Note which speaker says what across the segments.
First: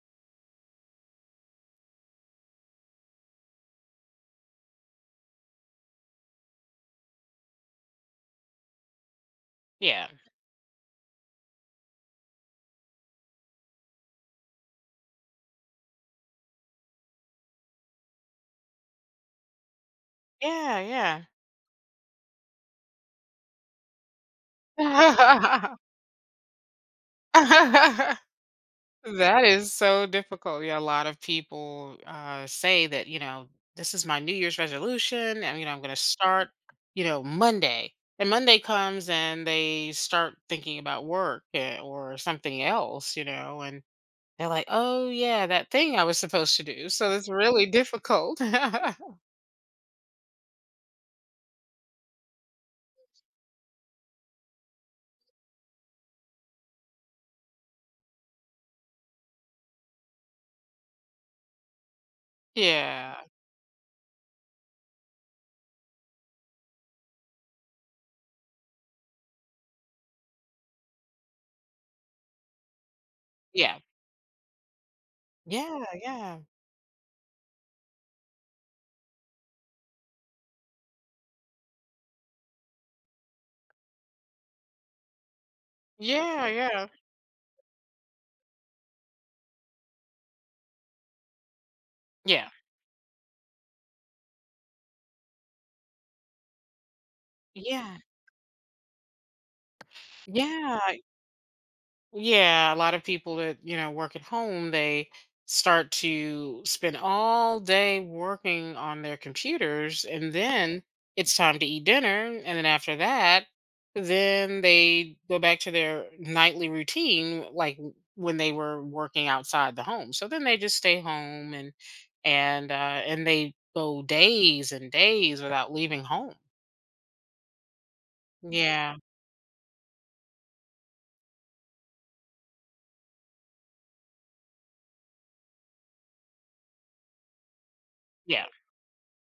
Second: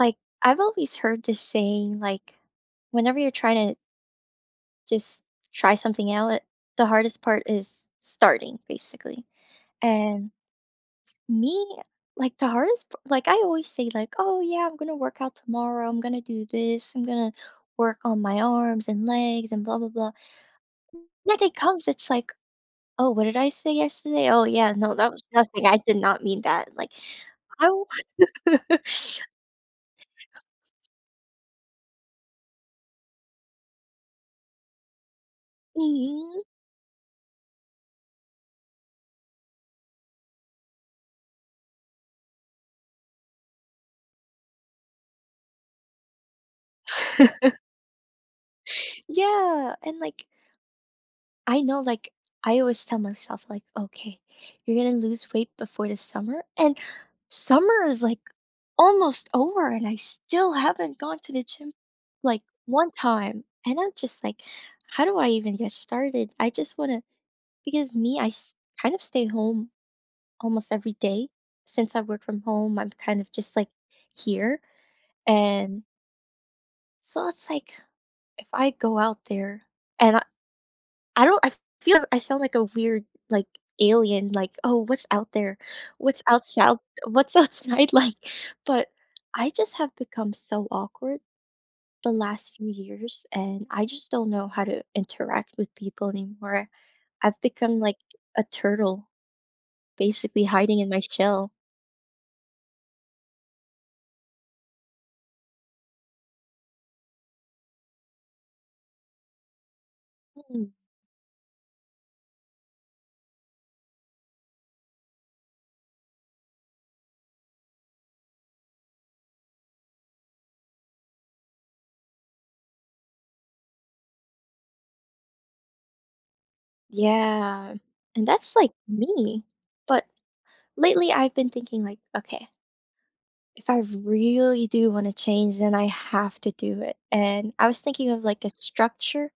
Speaker 1: Like, I've always heard this saying, like, whenever you're trying to just try something out, the hardest part is starting, basically.
Speaker 2: Yeah.
Speaker 1: And me, like, like I always say, like, "Oh yeah, I'm going to work out tomorrow. I'm going to do this. I'm going to work on my arms and legs and blah blah blah."
Speaker 2: Yeah, yeah.
Speaker 1: That day comes, it's like, "Oh, what did I say yesterday? Oh yeah, no, that was nothing. I did not mean that." Like I, w-
Speaker 2: That is so difficult. Yeah, a lot of people say that, you know, this is my New Year's resolution and, you know, I'm going to
Speaker 1: Mhm.
Speaker 2: start, you know, Monday. And Monday comes and they start thinking about work or something else, you know, and they're like, oh, yeah, that thing I was supposed to do. So it's really difficult.
Speaker 1: Yeah, and like I know, like, I always tell myself, like, okay, you're gonna lose weight before the summer. And summer is like almost over, and I still haven't gone to the gym like one
Speaker 2: Yeah.
Speaker 1: time. And I'm just like, how do I even get started? I just wanna, because me, kind of stay home almost every day since I work from home. I'm kind of just like
Speaker 2: Yeah.
Speaker 1: here. And
Speaker 2: Yeah. Yeah.
Speaker 1: so it's like, if I go out there, and I don't, I feel I sound like a weird, like, alien, like, "Oh, what's out there? What's outside
Speaker 2: Yeah.
Speaker 1: what's outside like?" But I just have become so awkward the
Speaker 2: Yeah.
Speaker 1: last few years, and I just don't know how to interact with people anymore. I've
Speaker 2: Yeah.
Speaker 1: become like
Speaker 2: Yeah.
Speaker 1: a turtle, basically
Speaker 2: Yeah.
Speaker 1: hiding in my shell.
Speaker 2: Yeah, a lot of people that, you know, work at home, they start to spend all day working on their computers and
Speaker 1: Mm,
Speaker 2: then it's time to eat dinner. And then after that, then they go back to their nightly routine, like when they were working outside the home. So then they just stay home and they go days and days without leaving home.
Speaker 1: yeah, and that's, like,
Speaker 2: Yeah.
Speaker 1: me. But lately, I've been thinking like, "Okay, if I really do want to change, then I have to do it. And I was thinking of like
Speaker 2: Yeah.
Speaker 1: a structure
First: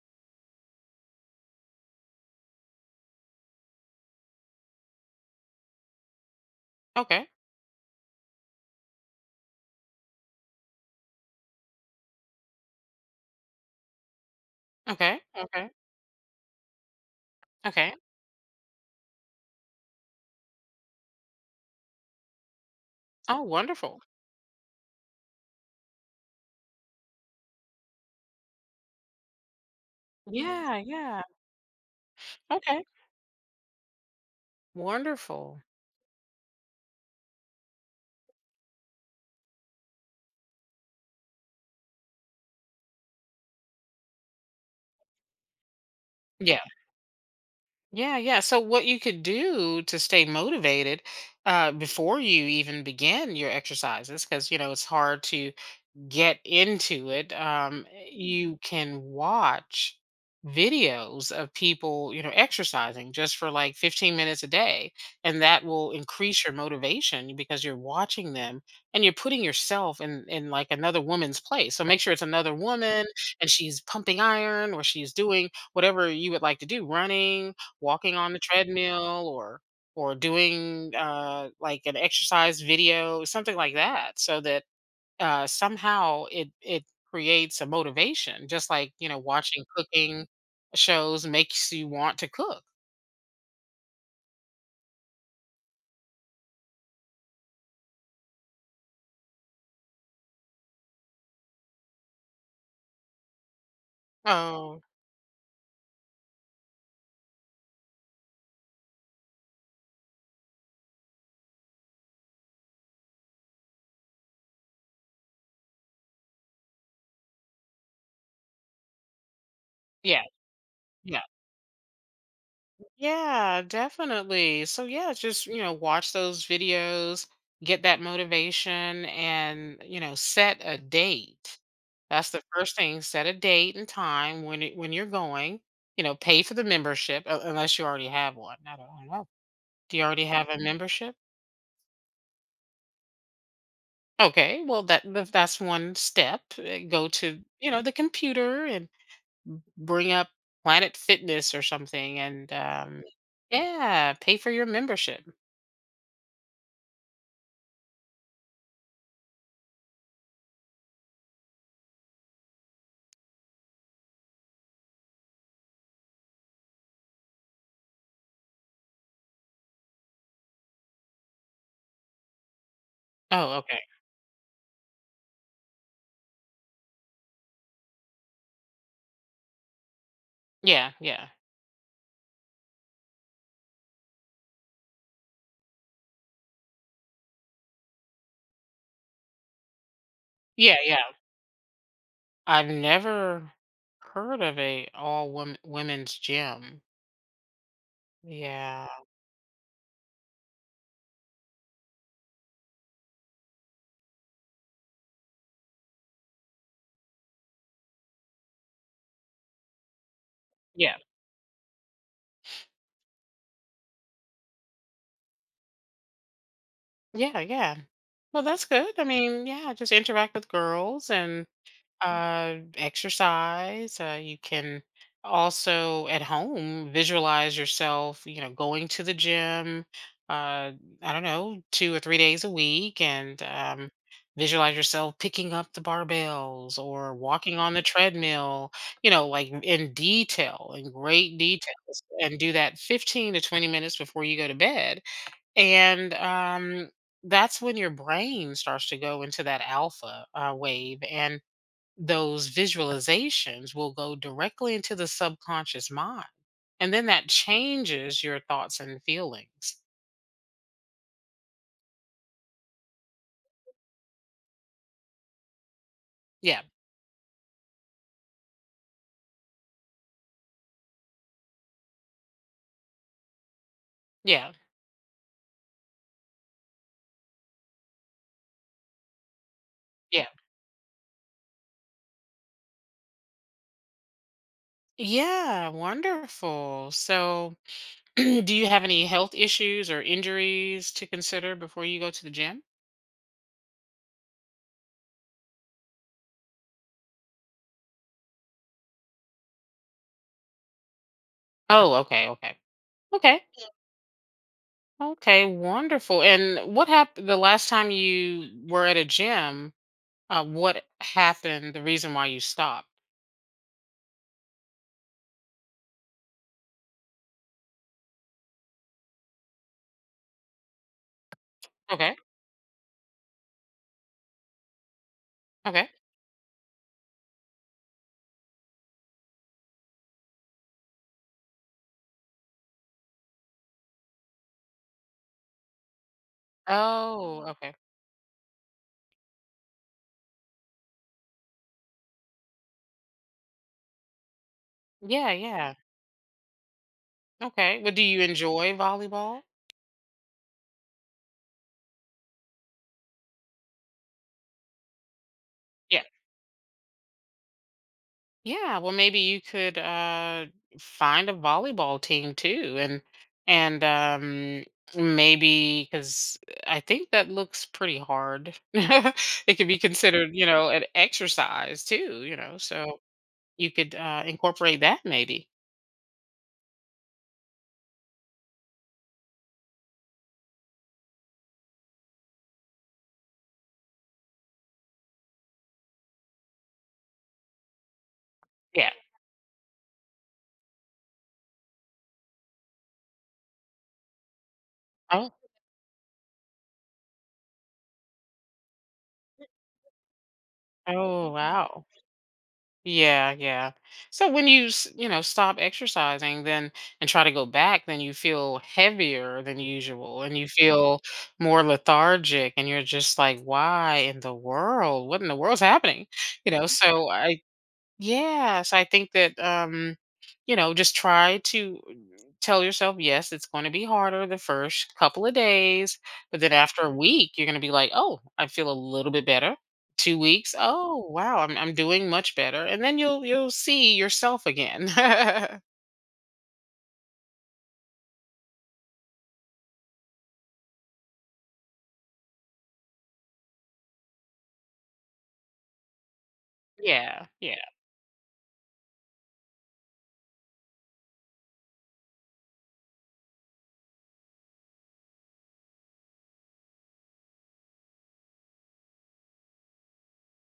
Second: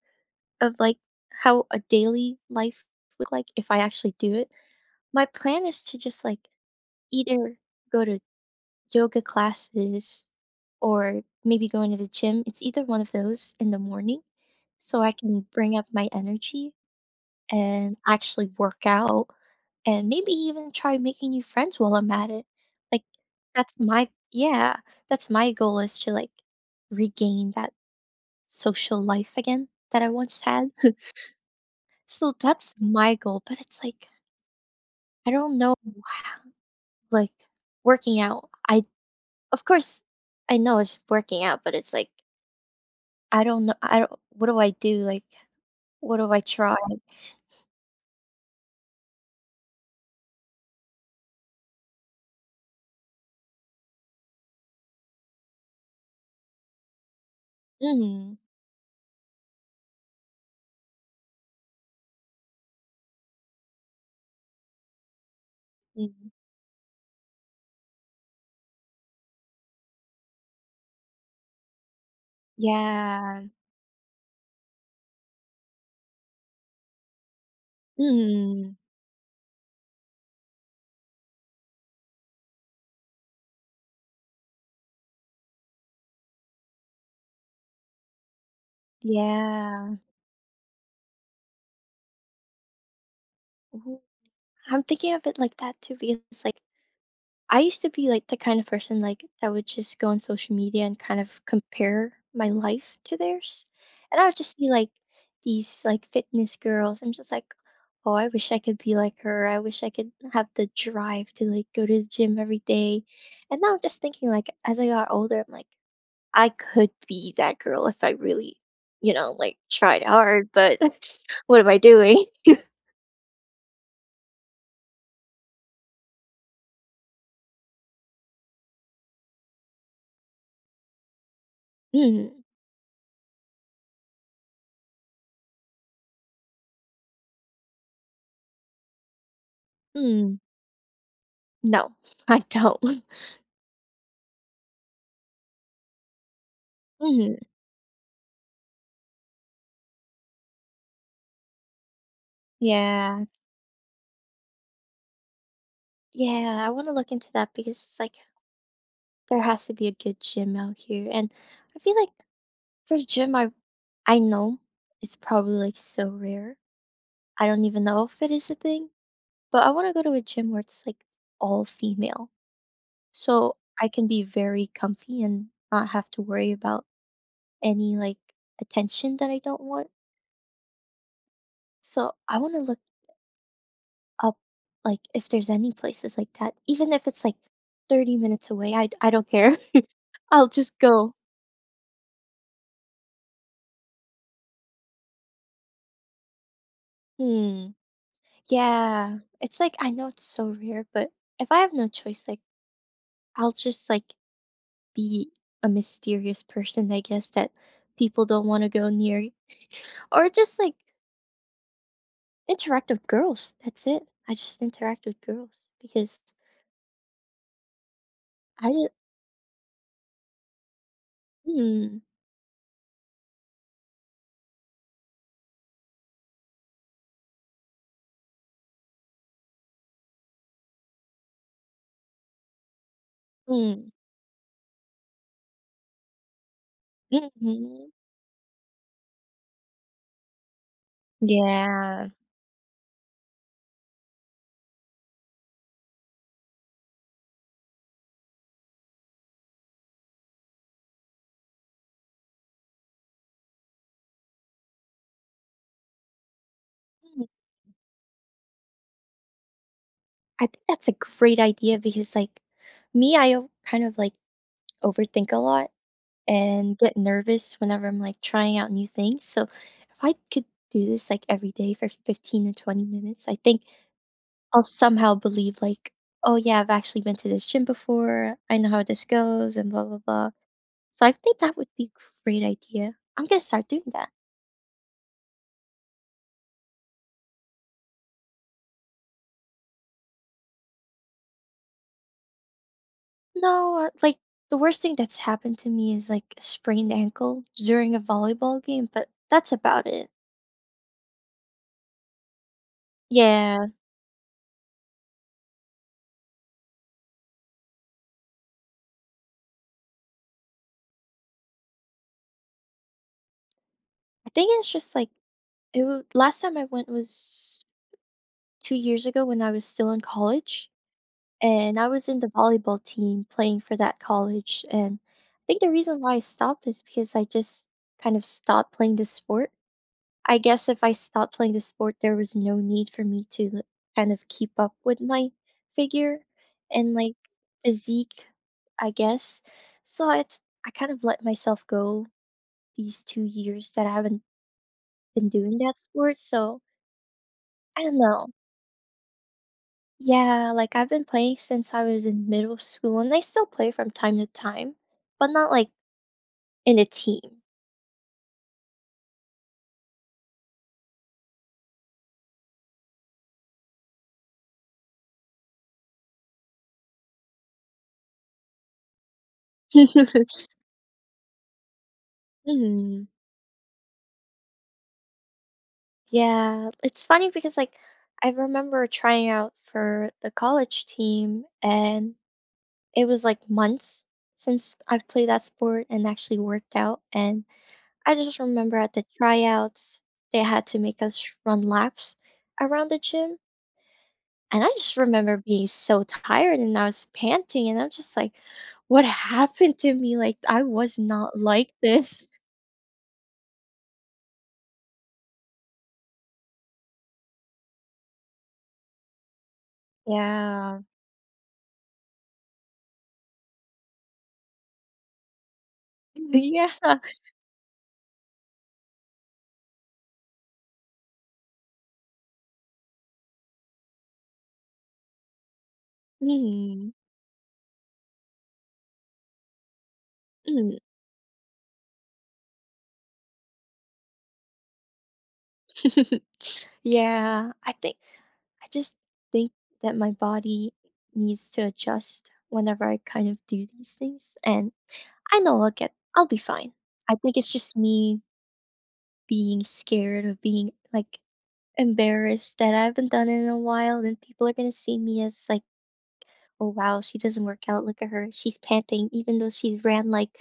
Speaker 1: of like how a daily life would look like if I actually do it. My plan is to just like
Speaker 2: Okay.
Speaker 1: either go to yoga classes or maybe going to the gym. It's either one of those in the morning so I
Speaker 2: Okay.
Speaker 1: can
Speaker 2: Okay.
Speaker 1: bring up my energy
Speaker 2: Okay.
Speaker 1: and actually work out and maybe even try making new friends while I'm at it. Like,
Speaker 2: Oh,
Speaker 1: that's
Speaker 2: wonderful.
Speaker 1: my yeah, that's my goal is to like regain that social life again that I once had.
Speaker 2: Yeah. Yeah.
Speaker 1: So that's
Speaker 2: Okay.
Speaker 1: my goal, but it's like I don't
Speaker 2: Wonderful.
Speaker 1: know, how- like working out. I Of course I know it's working out, but it's like I don't know, I don't what do I do? Like what do I
Speaker 2: Yeah.
Speaker 1: try?
Speaker 2: Yeah. Yeah. So, what you could do to stay motivated before you even begin your exercises, because, you know, it's hard to get into it,
Speaker 1: Mm,
Speaker 2: you can watch videos of people, you know, exercising just for like 15 minutes a day. And that will
Speaker 1: mm,
Speaker 2: increase your motivation because you're watching them and you're putting yourself in like another woman's place. So make sure it's another woman
Speaker 1: yeah.
Speaker 2: and she's pumping iron or she's doing whatever you would like to do, running, walking on the
Speaker 1: Mm,
Speaker 2: treadmill or doing like an exercise video, something like that, so that somehow it creates a motivation, just like you know watching
Speaker 1: yeah.
Speaker 2: cooking shows makes you want to cook.
Speaker 1: Ooh, I'm thinking of it like that too because it's like I used to be like the kind of person like that would just go on social media and kind of compare my life to theirs. And I would just see
Speaker 2: Oh
Speaker 1: like these like fitness girls. I'm just like, oh, I wish I could be like her. I wish I could have the drive to like go to the gym every day. And now I'm just thinking like as I got older, I'm like, I could be that girl if I really, like tried
Speaker 2: yeah,
Speaker 1: hard, but
Speaker 2: yeah,
Speaker 1: what am I doing?
Speaker 2: yeah, definitely. So yeah, just you know watch those videos, get that motivation, and you know set a date. That's
Speaker 1: Mm,
Speaker 2: the first thing. Set a date and time when you're going. You know, pay for the membership unless you already have one. I don't know. Do you already
Speaker 1: mm.
Speaker 2: have a membership?
Speaker 1: No, I don't.
Speaker 2: Okay, well that's one step. Go
Speaker 1: Mhm.
Speaker 2: to you know the computer and bring up Planet Fitness or something, and
Speaker 1: Yeah.
Speaker 2: yeah, pay for your membership.
Speaker 1: Yeah, I wanna look into that because it's like there has to be a good gym out here, and I feel like for the gym I know it's probably, like, so rare. I don't even know if it is a thing, but I wanna go to a gym where it's, like, all female, so
Speaker 2: Oh, okay.
Speaker 1: I can be very comfy and not have to worry about any, like, attention that I don't want.
Speaker 2: Yeah, yeah,
Speaker 1: So I wanna look up like if there's any places like that, even if it's like 30 minutes away, I don't care. I'll
Speaker 2: yeah,
Speaker 1: just
Speaker 2: yeah.
Speaker 1: go.
Speaker 2: I've never heard of a all women's gym.
Speaker 1: Hmm.
Speaker 2: Yeah,
Speaker 1: Yeah. It's like I know it's so rare, but if I have no choice, like I'll just like be a mysterious person, I guess, that people don't want to go near. Or just like
Speaker 2: yeah,
Speaker 1: interact with girls. That's it. I just interact with girls because
Speaker 2: yeah, yeah. Well, that's
Speaker 1: I,
Speaker 2: good. I mean, yeah, just interact with girls and
Speaker 1: mm,
Speaker 2: exercise. You can also at home visualize yourself, you know, going to the gym, uh, I don't know, two or three days a week and
Speaker 1: mm,
Speaker 2: visualize yourself picking up the barbells or walking on the
Speaker 1: hmm
Speaker 2: treadmill, you know, like in detail, in great details,
Speaker 1: yeah.
Speaker 2: and do that 15 to 20 minutes before you go to bed. And that's when your brain starts to go into that alpha wave. And those visualizations will go directly into the subconscious mind. And then that changes your thoughts and feelings.
Speaker 1: I think that's a great idea because, like, me, kind of like overthink a lot
Speaker 2: Yeah.
Speaker 1: and get nervous whenever I'm like trying out new things. So, if I could do this like every day for 15 to 20 minutes, I think
Speaker 2: Yeah.
Speaker 1: I'll somehow believe, like, oh, yeah, I've actually been to this gym before. I know how this goes and blah, blah,
Speaker 2: Yeah.
Speaker 1: blah. So, I think that would be a great idea. I'm going to start doing that.
Speaker 2: Yeah. Wonderful. So, do you have any health issues or injuries to consider before you go to the gym?
Speaker 1: No, like, the worst thing that's happened to me is like a sprained ankle during a volleyball game, but that's about it.
Speaker 2: Oh, okay. Okay. Okay.
Speaker 1: Yeah,
Speaker 2: Okay. Wonderful. And what happened the last time you were at a gym? What happened? The reason why you stopped?
Speaker 1: I think it's just, like, it w last time I went was 2 years ago when I was still in college, and I was
Speaker 2: Okay.
Speaker 1: in the volleyball team playing for that college, and I think the
Speaker 2: Okay.
Speaker 1: reason why I stopped is because I just kind of stopped playing the sport. I guess if I stopped playing the sport, there was no need for me to, like, kind of keep up with my figure and, like,
Speaker 2: Oh, okay.
Speaker 1: physique, I guess. So it's I kind of let myself go these 2 years that I haven't been
Speaker 2: Yeah,
Speaker 1: doing
Speaker 2: yeah.
Speaker 1: that sport, so
Speaker 2: Okay.
Speaker 1: I
Speaker 2: Well,
Speaker 1: don't
Speaker 2: do you
Speaker 1: know.
Speaker 2: enjoy volleyball?
Speaker 1: Yeah, like I've been playing since I was in middle school and I still play from time to time, but not like
Speaker 2: Yeah.
Speaker 1: in a team.
Speaker 2: Yeah, well, maybe you could find a volleyball team too, and maybe because I think that looks pretty hard. It could be considered, you know, an exercise too, you know. So
Speaker 1: Mhm.
Speaker 2: you could incorporate that maybe.
Speaker 1: Yeah, it's funny because like I remember trying out for the college team and it was like months since I've played that sport and actually worked out and I just remember
Speaker 2: Yeah.
Speaker 1: at the tryouts they had to make us run laps around the gym. And I just
Speaker 2: Oh,
Speaker 1: remember being so tired and I was panting and I'm just like, what happened to me? Like I was
Speaker 2: oh,
Speaker 1: not like
Speaker 2: wow.
Speaker 1: this.
Speaker 2: Yeah, yeah. So when you know, stop exercising then and try to go back, then you feel heavier than usual and you
Speaker 1: Yeah.
Speaker 2: feel more lethargic and you're just like, why in the world? What in the world's happening? You know, so yes, I think that you know, just try to tell yourself, yes, it's going to be harder the first couple of days,
Speaker 1: Yeah.
Speaker 2: but then after a
Speaker 1: Mm.
Speaker 2: week, you're going to be like, oh, I feel a little bit better. Two weeks,
Speaker 1: Mm.
Speaker 2: oh wow, I'm doing much better, and then you'll see yourself again.
Speaker 1: yeah. I just think that my body needs to adjust whenever I kind of do these things. And I know I'll be fine. I
Speaker 2: Yeah,
Speaker 1: think it's
Speaker 2: yeah.
Speaker 1: just me being scared of being like embarrassed that I haven't done it in a while, and people are gonna see me as like, "Oh wow, she doesn't work out. Look at her. She's panting even though she ran like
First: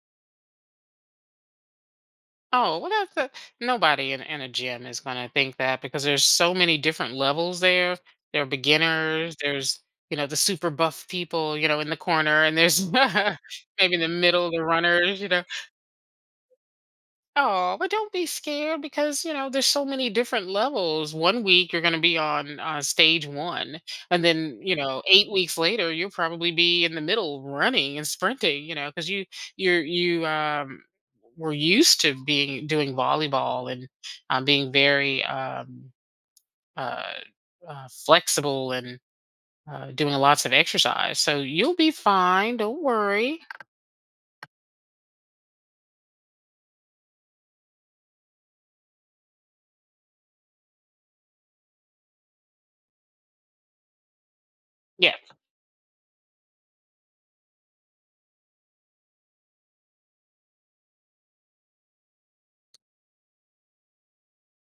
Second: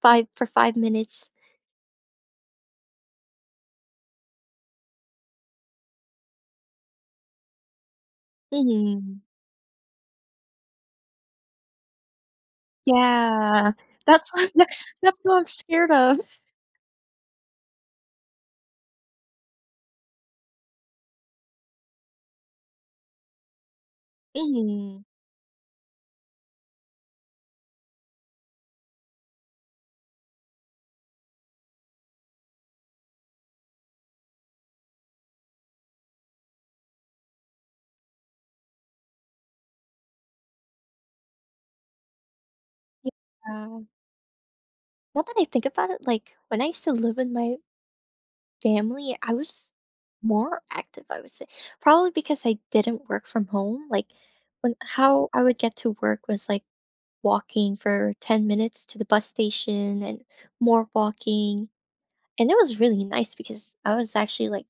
Speaker 1: 5 for 5 minutes."
Speaker 2: Oh, well, that's a, nobody in a gym is going to think that because there's so many different levels there. There are
Speaker 1: Mhm.
Speaker 2: beginners, there's, you know, the super buff people, you know, in the corner, and there's
Speaker 1: Yeah.
Speaker 2: maybe in the
Speaker 1: That's what
Speaker 2: middle, the
Speaker 1: I'm that's
Speaker 2: runners, you
Speaker 1: what
Speaker 2: know.
Speaker 1: I'm scared of.
Speaker 2: Oh, but don't be scared because, you know, there's so many different levels. One week you're going to be on stage one. And then, you
Speaker 1: Mhm.
Speaker 2: know, eight weeks later, you'll probably be in the middle running and sprinting, you know, because you're, you, um, were used to being doing volleyball and being very uh, flexible and doing lots of exercise. So you'll be fine. Don't worry.
Speaker 1: Yeah. Now that I think about it, like, when I used to live with my family, I was more active, I would say. Probably because I didn't work from home, like, when
Speaker 2: Yeah.
Speaker 1: how I would get to work was, like, walking for 10 minutes to the bus station and more walking. And it was really nice because I was actually like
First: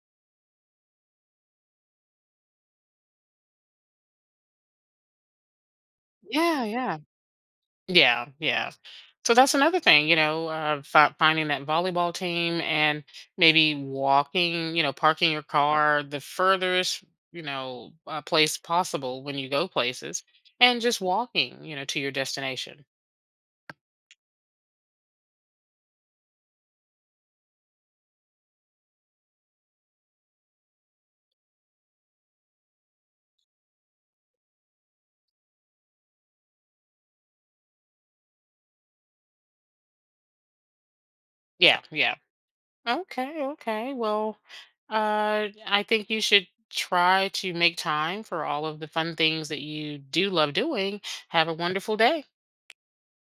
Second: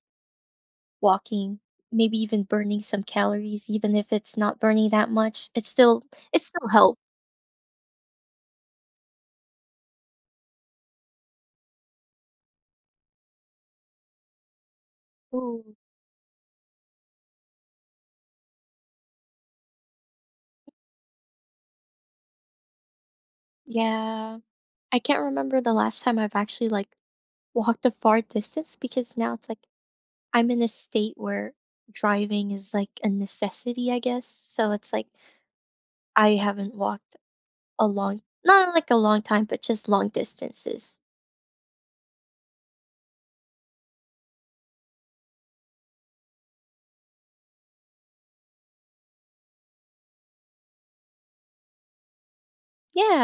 Speaker 1: walking, maybe even burning some calories, even if it's not burning that much. It still it
Speaker 2: Yeah.
Speaker 1: still
Speaker 2: Yeah.
Speaker 1: helped.
Speaker 2: Yeah, yeah. So that's another thing, you know, finding that volleyball team and maybe walking, you know, parking your
Speaker 1: Ooh,
Speaker 2: car the furthest, you know, place possible when you go places and just walking, you know, to your destination.
Speaker 1: yeah. I can't remember the last time I've actually like walked a far distance because now it's like I'm in a state where driving is like a necessity, I guess. So it's like I haven't walked a long not like a long time, but just long distances.
Speaker 2: Yeah, yeah. Okay, okay. Well, I think you should try to make time for all of the fun things that you do love doing. Have a wonderful day.
Speaker 1: Yeah.